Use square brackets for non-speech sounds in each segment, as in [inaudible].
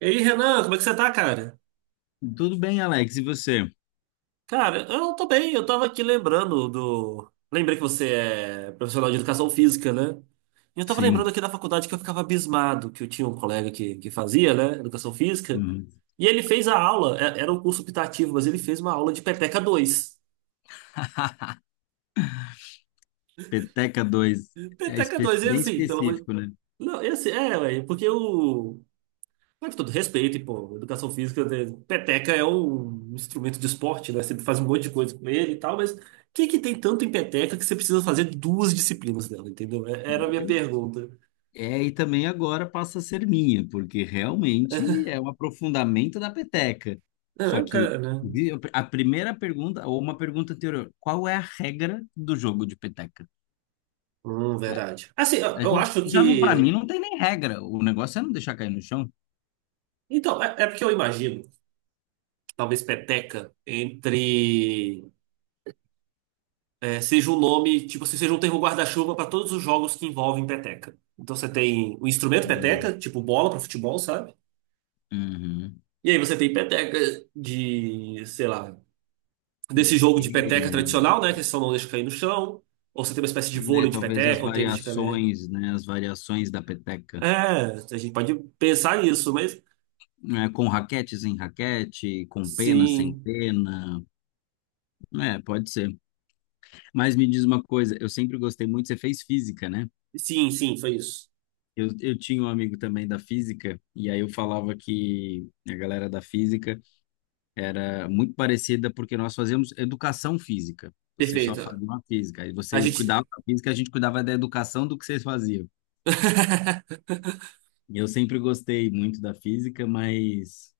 E aí, Renan, como é que você tá, cara? Tudo bem, Alex? E você? Cara, eu tô bem, eu tava aqui lembrando do. Lembrei que você é profissional de educação física, né? E eu tava lembrando Sim. aqui da faculdade que eu ficava abismado, que eu tinha um colega que fazia, né, educação física, Uhum. e ele fez a aula, era um curso optativo, mas ele fez uma aula de peteca 2. Peteca dois [laughs] Peteca 2 e bem assim, pelo amor. específico, né? Não, e assim, é, velho, porque o. Mas com todo respeito, e, pô, educação física, né, peteca é um instrumento de esporte, né? Você faz um monte de coisa com ele e tal, mas o que que tem tanto em peteca que você precisa fazer duas disciplinas dela, entendeu? Era a Do- minha pergunta. É, e também agora passa a ser minha, porque realmente é um aprofundamento da peteca. Só Ah, que cara, né? A primeira pergunta, ou uma pergunta anterior, qual é a regra do jogo de peteca? A Verdade. Assim, eu, a eu gente, acho já não, para mim, que. não tem nem regra. O negócio é não deixar cair no chão. Então, é porque eu imagino, talvez seja um nome, tipo assim, seja um termo guarda-chuva para todos os jogos que envolvem peteca. Então você tem o instrumento Uhum. peteca, tipo bola para futebol, sabe? Uhum. E aí você tem peteca de, sei lá, De desse jogo pé, de peteca tradicional, né? Que só não deixa cair no chão. Ou você tem uma espécie de né, vôlei de talvez as peteca, ou tênis de peteca. variações, né, as variações da peteca, É, a gente pode pensar nisso, mas né, com raquete, sem raquete, com pena, sem sim, pena, é, pode ser. Mas me diz uma coisa, eu sempre gostei muito, você fez física, né? sim, sim, foi isso. Eu tinha um amigo também da física, e aí eu falava que a galera da física era muito parecida porque nós fazíamos educação física. Vocês só Perfeito. faziam a física, aí A vocês gente. cuidavam da física, a gente cuidava da educação do que vocês faziam. [laughs] E eu sempre gostei muito da física, mas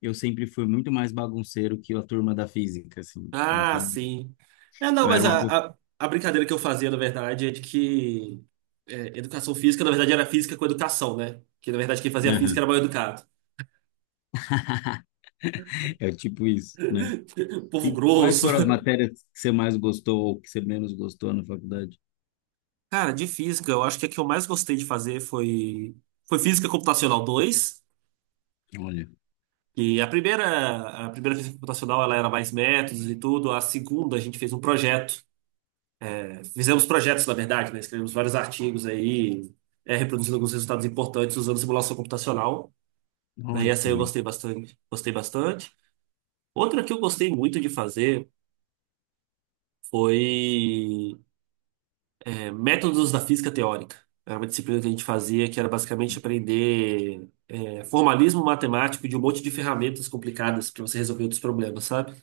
eu sempre fui muito mais bagunceiro que a turma da física, assim. Ah, Então, sim. É, não, eu era mas uma. Pe- a brincadeira que eu fazia, na verdade, é de que educação física, na verdade, era física com educação, né? Que, na verdade, quem [laughs] fazia física era Aham, mal educado. é tipo isso, né? [laughs] Povo E quais grosso. foram as matérias que você mais gostou ou que você menos gostou na faculdade? Cara, de física, eu acho que a que eu mais gostei de fazer foi Física Computacional 2. Olha, E a primeira física computacional ela era mais métodos e tudo. A segunda a gente fez um projeto. É, fizemos projetos, na verdade, né? Escrevemos vários artigos aí, reproduzindo alguns resultados importantes usando simulação computacional. Né, e olha que essa aí eu maneiro. gostei bastante, gostei bastante. Outra que eu gostei muito de fazer foi Métodos da Física Teórica. Era uma disciplina que a gente fazia que era basicamente formalismo matemático de um monte de ferramentas complicadas para você resolver outros problemas, sabe?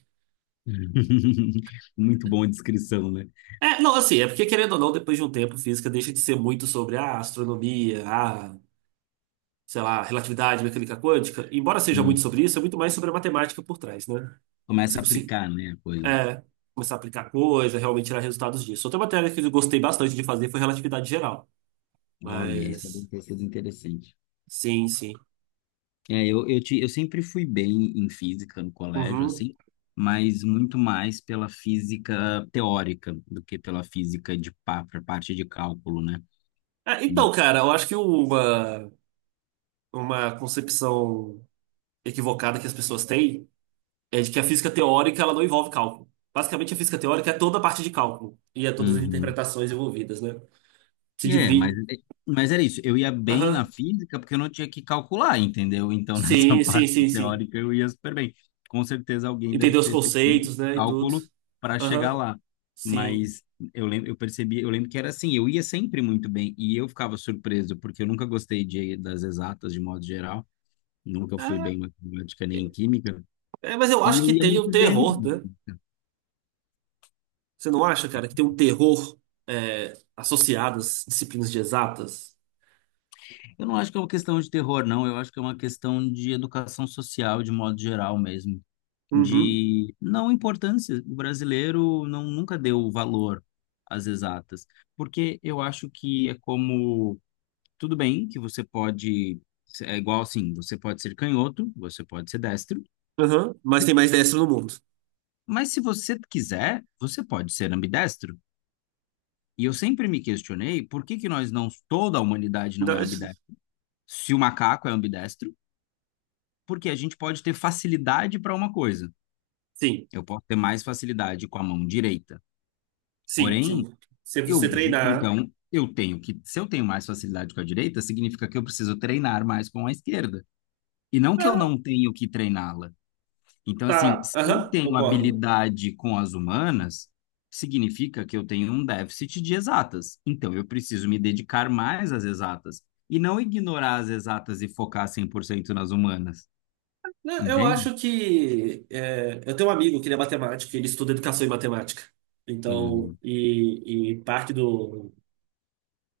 Hum. [laughs] Muito bom a descrição, né? É, não, assim, é porque querendo ou não, depois de um tempo, física deixa de ser muito sobre a astronomia, a, sei lá, relatividade, mecânica quântica. Embora seja muito sobre Hum. isso, é muito mais sobre a matemática por trás, né? Você Começa a conseguir aplicar, né, a coisa. é, começar a aplicar coisa, realmente tirar resultados disso. Outra matéria que eu gostei bastante de fazer foi relatividade geral, Olha, isso é bem mas isso é interessante. sim, sim. É, eu sempre fui bem em física no colégio, Uhum. assim, mas muito mais pela física teórica do que pela física de pra parte de cálculo, né? É, então, cara, eu acho que uma concepção equivocada que as pessoas têm é de que a física teórica ela não envolve cálculo. Basicamente, a física teórica é toda a parte de cálculo e é todas as Uhum. interpretações envolvidas, né? Se É, mas, divide. é, mas era isso. Eu ia bem na Aham. física porque eu não tinha que calcular, entendeu? Então, [laughs] nessa Sim, sim, parte sim, sim. teórica, eu ia super bem. Com certeza, alguém deve Entender os ter feito um conceitos, né? E tudo. cálculo para chegar Aham. lá. Sim. Mas eu lembro, eu percebi, eu lembro que era assim, eu ia sempre muito bem e eu ficava surpreso porque eu nunca gostei de, das exatas de modo geral, nunca fui É, bem em matemática nem em química é, mas eu e acho eu que ia tem o muito bem. terror, né? Você não acha, cara, que tem um terror associado às disciplinas de exatas? Eu não acho que é uma questão de terror, não. Eu acho que é uma questão de educação social, de modo geral mesmo. Uhum. De não importância. O brasileiro não, nunca deu valor às exatas. Porque eu acho que é como. Tudo bem que você pode. É igual assim: você pode ser canhoto, você pode ser destro. Aham. Mas tem mais dessa no mundo. Mas se você quiser, você pode ser ambidestro. E eu sempre me questionei por que que nós não. Toda a humanidade não Então, é é isso- ambidestra. Se o macaco é ambidestro porque a gente pode ter facilidade para uma coisa. Sim, Eu posso ter mais facilidade com a mão direita. sim, Porém, sim. Se você eu treinar. então eu tenho que, se eu tenho mais facilidade com a direita, significa que eu preciso treinar mais com a esquerda. E não que eu Ah, não tenho que treiná-la. Então, assim, tá. se eu Aham, tenho concordo. habilidade com as humanas, significa que eu tenho um déficit de exatas. Então, eu preciso me dedicar mais às exatas e não ignorar as exatas e focar 100% nas humanas. Não, eu Entende? acho que. Eu tenho um amigo que ele é matemático, ele estuda educação e matemática. Então, Uhum. E parte do,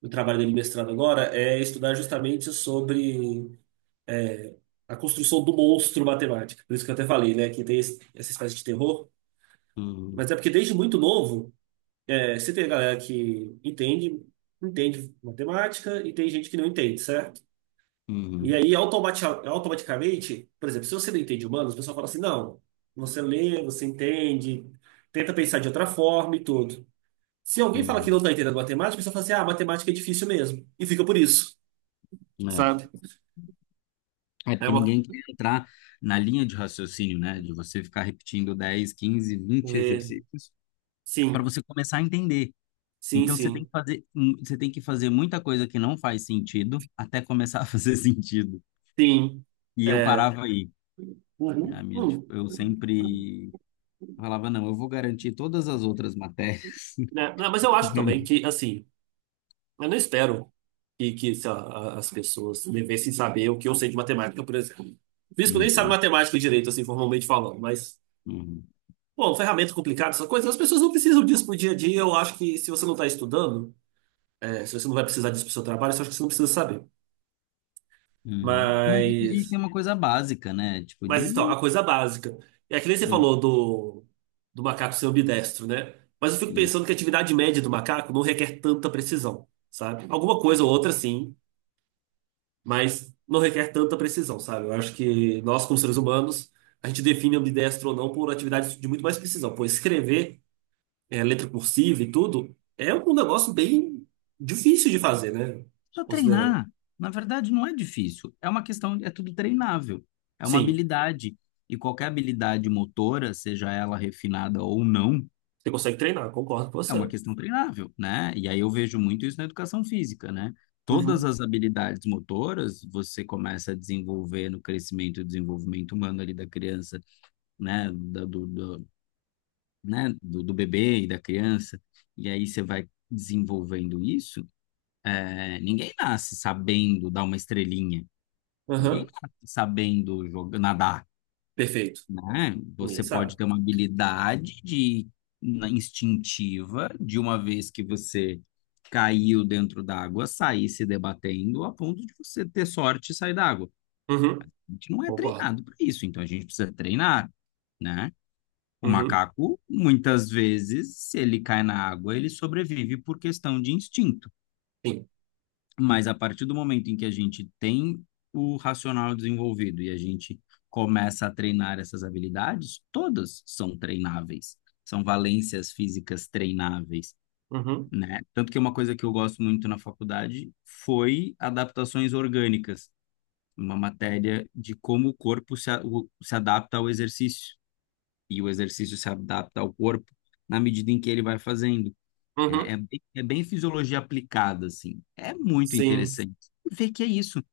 do trabalho dele mestrado agora é estudar justamente sobre é, a construção do monstro matemática. Por isso que eu até falei, né, que tem essa espécie de terror. Mas Uhum. é porque desde muito novo, você tem a galera que entende, entende matemática e tem gente que não entende, certo? E Uhum, aí, automaticamente, por exemplo, se você não entende humanos, o pessoal fala assim: não, você lê, você entende, tenta pensar de outra forma e tudo. Se alguém fala que não uhum. está entendendo matemática, a pessoa fala assim: ah, matemática é difícil mesmo. E fica por isso, É. sabe? É É porque uma. ninguém quer entrar na linha de raciocínio, né? De você ficar repetindo dez quinze vinte é, exercícios para Sim, você começar a entender. sim, Então você tem sim, que você tem que fazer muita coisa que não faz sentido até começar a [laughs] fazer sentido. sim. E eu É. parava aí. Uhum, Eu sempre falava, não, eu vou garantir todas as outras matérias. né? Não, mas eu acho também que, [laughs] assim, eu não espero que sei lá, as pessoas devessem saber o que eu sei de matemática, por exemplo. Físico nem sabe Uhum, matemática direito, assim, formalmente falando, mas. uhum, Bom, ferramenta complicada, essa coisa, as pessoas não precisam disso pro dia a dia. Eu acho que se você não está estudando, se você não vai precisar disso pro seu trabalho, eu acho que você não precisa saber. uhum. Mas é a gente Mas, tem uma coisa básica, né? Tipo mas então, de. a coisa básica. É que nem você Hum, falou do, do macaco ser ambidestro, né? Mas eu fico hum. pensando que a atividade média do macaco não requer tanta precisão, sabe? Alguma coisa ou outra, sim, mas não requer tanta precisão, sabe? Eu acho que nós, como seres humanos, a gente define ambidestro ou não por atividades de muito mais precisão. Pô, letra cursiva e tudo, é um negócio bem difícil de fazer, né? Só Considerando. treinar. Na verdade, não é difícil. É uma questão, é tudo treinável. É uma Sim, habilidade. E qualquer habilidade motora, seja ela refinada ou não, você consegue treinar, concordo com é uma você. questão treinável, né? E aí eu vejo muito isso na educação física, né? Todas Uhum, as habilidades motoras você começa a desenvolver no crescimento e desenvolvimento humano ali da criança, né? Né? do bebê e da criança. E aí você vai desenvolvendo isso. É, ninguém nasce sabendo dar uma estrelinha. Ninguém aham, nasce sabendo jogar, nadar, perfeito. né? Você Ninguém sabe. pode ter uma habilidade instintiva de uma vez que você caiu dentro d'água, sair se debatendo a ponto de você ter sorte e sair d'água. Uhum, A gente não é concordo. treinado para isso, então a gente precisa treinar, né? O Uhum, macaco, muitas vezes, se ele cai na água, ele sobrevive por questão de instinto. sim. Mas a partir do momento em que a gente tem o racional desenvolvido e a gente começa a treinar essas habilidades, todas são treináveis, são valências físicas treináveis, Uhum, né? Tanto que uma coisa que eu gosto muito na faculdade foi adaptações orgânicas, uma matéria de como o corpo se, a- o- se adapta ao exercício e o exercício se adapta ao corpo na medida em que ele vai fazendo. uhum, É bem fisiologia aplicada, assim. É muito sim. interessante. E ver que é isso.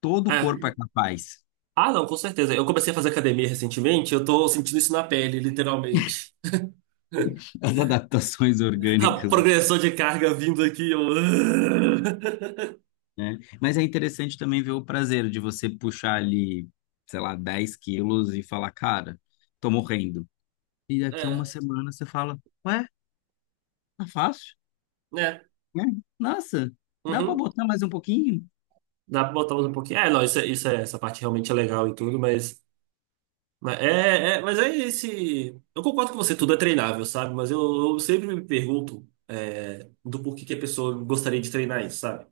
Todo o É. corpo é capaz Ah, não, com certeza. Eu comecei a fazer academia recentemente, eu tô sentindo isso na pele, literalmente. [laughs] das adaptações [laughs] A orgânicas, progressão de carga vindo aqui, eu... [laughs] né? Mas é interessante também ver o prazer de você puxar ali, sei lá, 10 quilos e falar, cara, tô morrendo. E daqui a uma É, semana você fala, ué, tá fácil, né? né? Nossa, dá pra Uhum. botar mais um pouquinho? Dá pra botar mais um pouquinho. É, não, isso, isso é, essa parte realmente é legal e tudo, mas é, mas é esse. Eu concordo com você, tudo é treinável, sabe? Mas eu sempre me pergunto é, do porquê que a pessoa gostaria de treinar isso, sabe?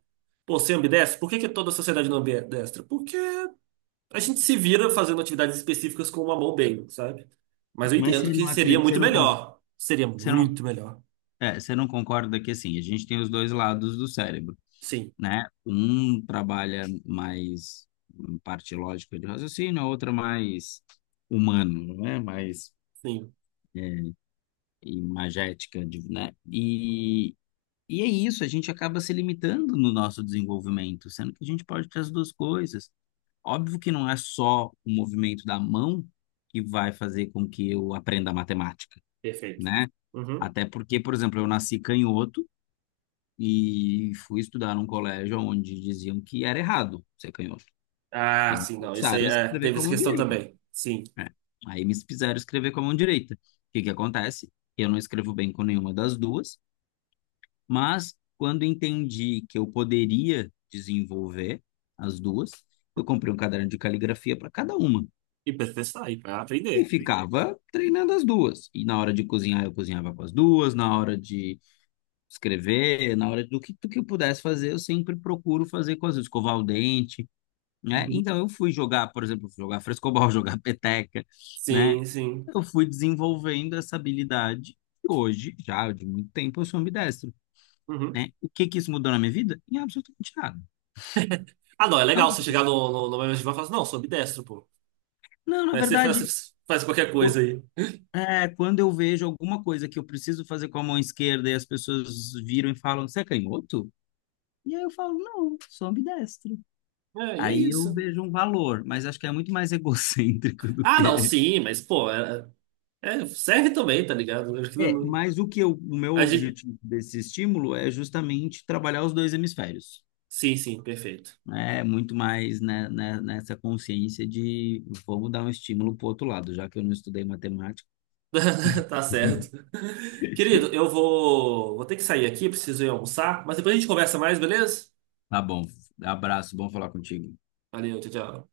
Pô, você é ambidestro? Por que que toda a sociedade não é ambidestra? Porque a gente se vira fazendo atividades específicas com uma mão bem, sabe? Mas eu Mas entendo você que não seria acredita, muito melhor. Seria você não, muito melhor. é, você não concorda que, assim, a gente tem os dois lados do cérebro. Sim, Né? Um trabalha mais parte lógica de raciocínio, a outra mais humano, né? Mais sim. imagética, né? E é isso, a gente acaba se limitando no nosso desenvolvimento, sendo que a gente pode ter as duas coisas. Óbvio que não é só o movimento da mão que vai fazer com que eu aprenda matemática, Perfeito. né? Uhum. Até porque, por exemplo, eu nasci canhoto e fui estudar num colégio onde diziam que era errado ser canhoto. Ah, E me sim, não. Isso aí forçaram a é, escrever teve com a essa mão questão direita. também. Sim. É. Aí me fizeram escrever com a mão direita. O que que acontece? Eu não escrevo bem com nenhuma das duas, mas quando entendi que eu poderia desenvolver as duas, eu comprei um caderno de caligrafia para cada uma. E para testar, e para E aprender. ficava treinando as duas. E na hora de cozinhar, eu cozinhava com as duas. Na hora de escrever, na hora do que eu pudesse fazer, eu sempre procuro fazer com as duas. Escovar o dente. Né? Uhum. Então eu fui jogar, por exemplo, fui jogar frescobol, [laughs] jogar peteca, né? Sim, sim. Eu fui desenvolvendo essa habilidade e hoje, já de muito tempo, eu sou ambidestro, Uhum. né? O que que isso mudou na minha vida? Em absolutamente nada. Ah, não, é Então, legal você chegar no, no, no mesmo time e falar assim, não, sou ambidestro, pô. não, na Daí verdade, você faz qualquer o- coisa aí. Quando eu vejo alguma coisa que eu preciso fazer com a mão esquerda e as pessoas viram e falam, você é canhoto? E aí eu falo, não, sou ambidestro. É, e é Aí eu isso. vejo um valor, mas acho que é muito mais [laughs] egocêntrico do Ah, não, que sim, mas, pô, é, é, serve também, tá ligado? Eu acho que é, não- mas o que eu, o meu A gente... objetivo desse estímulo é justamente trabalhar os dois hemisférios, Sim, sim, perfeito. né? Muito mais né, né, nessa consciência de vamos dar um estímulo para o outro lado, já que eu não estudei matemática. [laughs] Tá certo. [laughs] Querido, eu vou, vou ter que sair aqui, preciso ir almoçar, mas depois a gente conversa mais, beleza? Tá bom, abraço, bom falar contigo. Valeu, tchau, tchau.